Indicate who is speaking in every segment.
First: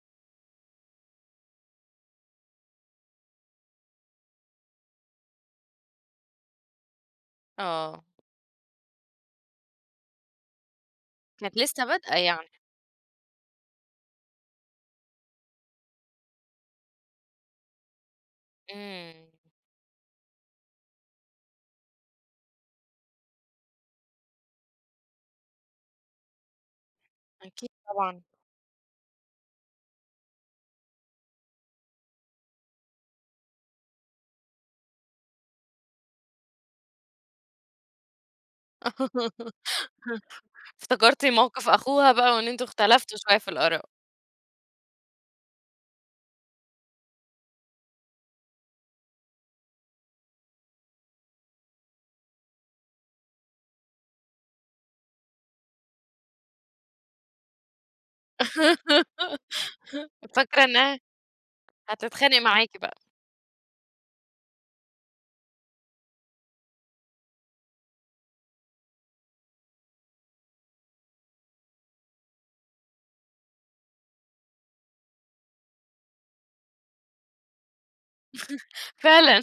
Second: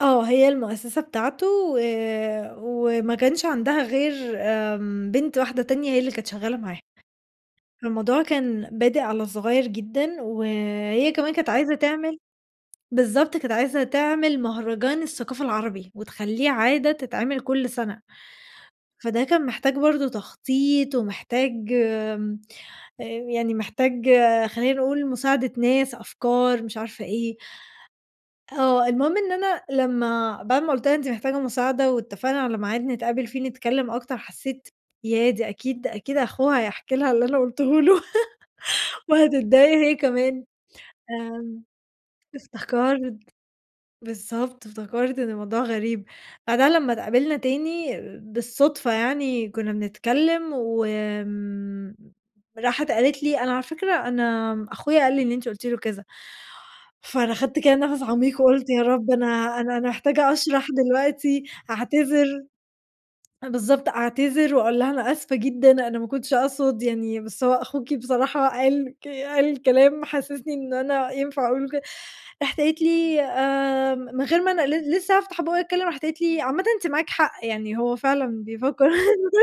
Speaker 1: آه، هي المؤسسة بتاعته و وما كانش عندها غير آمم، بنت واحدة تانية هي اللي كانت شغّالة معاه.
Speaker 2: آه.
Speaker 1: فالموضوع كان بادئ على صغيّر جدًا وهي كمان كانت
Speaker 2: كانت
Speaker 1: عايزة
Speaker 2: لسه بادئة
Speaker 1: تعمل
Speaker 2: يعني.
Speaker 1: بالضبط، كانت عايزة تعمل مهرجان الثقافة العربي وتخلّيه عادة تتعمل كلّ سَنة، فده
Speaker 2: إمم.
Speaker 1: كان محتاج برضه تخطيط ومحتاج آمم، آآ يعني محتاج آآ، خلينا نقول مساعدة ناس، أفكار، مش عارفة إيه.
Speaker 2: أكيد طبعًا.
Speaker 1: آه، المهم إن أنا لمّا بَعد ما قُلت لها أنتِ محتاجة مساعدة واتّفقنا على ميعاد نتقابل فيه نتكلّم أكتر، حسّيت ياه! دي أكيد دي أكيد أخوها هيحكِي لها اللي أنا قُلتهوله وهتضّايق هي كمان
Speaker 2: افتكرتِ
Speaker 1: آآ،
Speaker 2: موقِف أخوها بقى وإن أنتم
Speaker 1: افتكرْت
Speaker 2: اختلَفتوا شوية في الآراء.
Speaker 1: بالضبط، افتكرت إن الموضوع غريب، بعدها لمّا اتقابلنا تاني بالصُّدفة يعني كنّا بنتكلّم و آمم، راحت قالت لي: "أنا على فكرة أنا أخويا قال لي إن أنتِ قُلتِ له كذا." فأنا أخَدت كده نَفَس عميق وقُلت يا رب أنا أنا أنا محتاجة
Speaker 2: فاكرة
Speaker 1: أشرَح
Speaker 2: إنها
Speaker 1: دلوقتي،
Speaker 2: هتتخانق
Speaker 1: أعتذِر
Speaker 2: معاكِ بقى.
Speaker 1: بالضبط، أعتذِر واقول لها أنا آسفة جدًا، أنا ما كنتش أقصُد يعني بس هو أخوكِ بصراحة قال ك قال كلام حسّسني إن أنا ينفَع أقُول له ك راحت قالت لي، آمم، من غير ما أنا ل لسه هافتَح بُقي أتكلّم راحت قالت لي: "عامةً أنتِ معاكِ حق يعني، هو فعلًا بيفكر" [unintelligible]
Speaker 2: فعلًا،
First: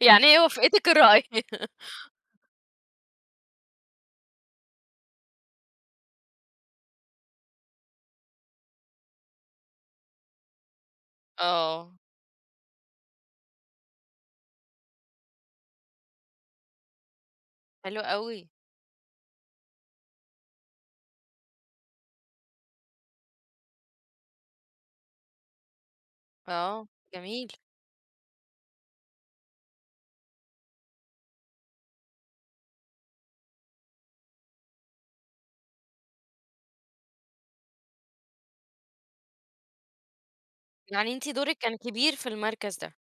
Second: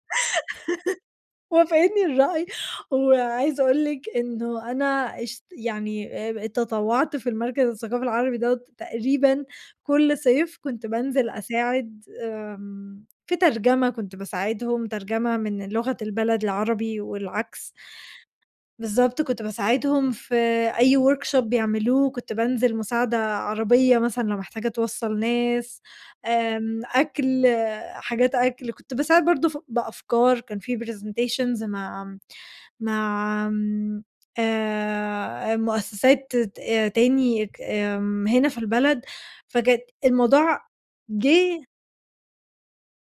Speaker 2: يعني هي وافقتِك الرأي.
Speaker 1: وافِقتني الرأي. وعايزة أقول لِك إنه أنا اشت يعني آآ تطوّعت في المركَز الثقافي العربي دَوّة تقريبًا كلّ صيف، كنت بانزِل
Speaker 2: آه.
Speaker 1: أساعد آمم، في ترجمة، كنت باساعدهم، ترجمة من لغة البلد العربي والعكْس.
Speaker 2: حلو أوي.
Speaker 1: بالضبط كنت باساعدهم في أي workshop بيعملوه وكنت بانزِل مساعدة عربية مثلًا لو محتاجة توصَّل ناس آمم،
Speaker 2: آه،
Speaker 1: أكْل
Speaker 2: جميل.
Speaker 1: حاجات أكْل، كنت باساعد برضه ف بأفكار كان في presentations مع مع آمم آآ مؤسسات ت تاني ك آمم، هنا في البلد فكانت الموضوع
Speaker 2: يعني أنتِ دورِك
Speaker 1: جه
Speaker 2: كان كبير في المركَز ده.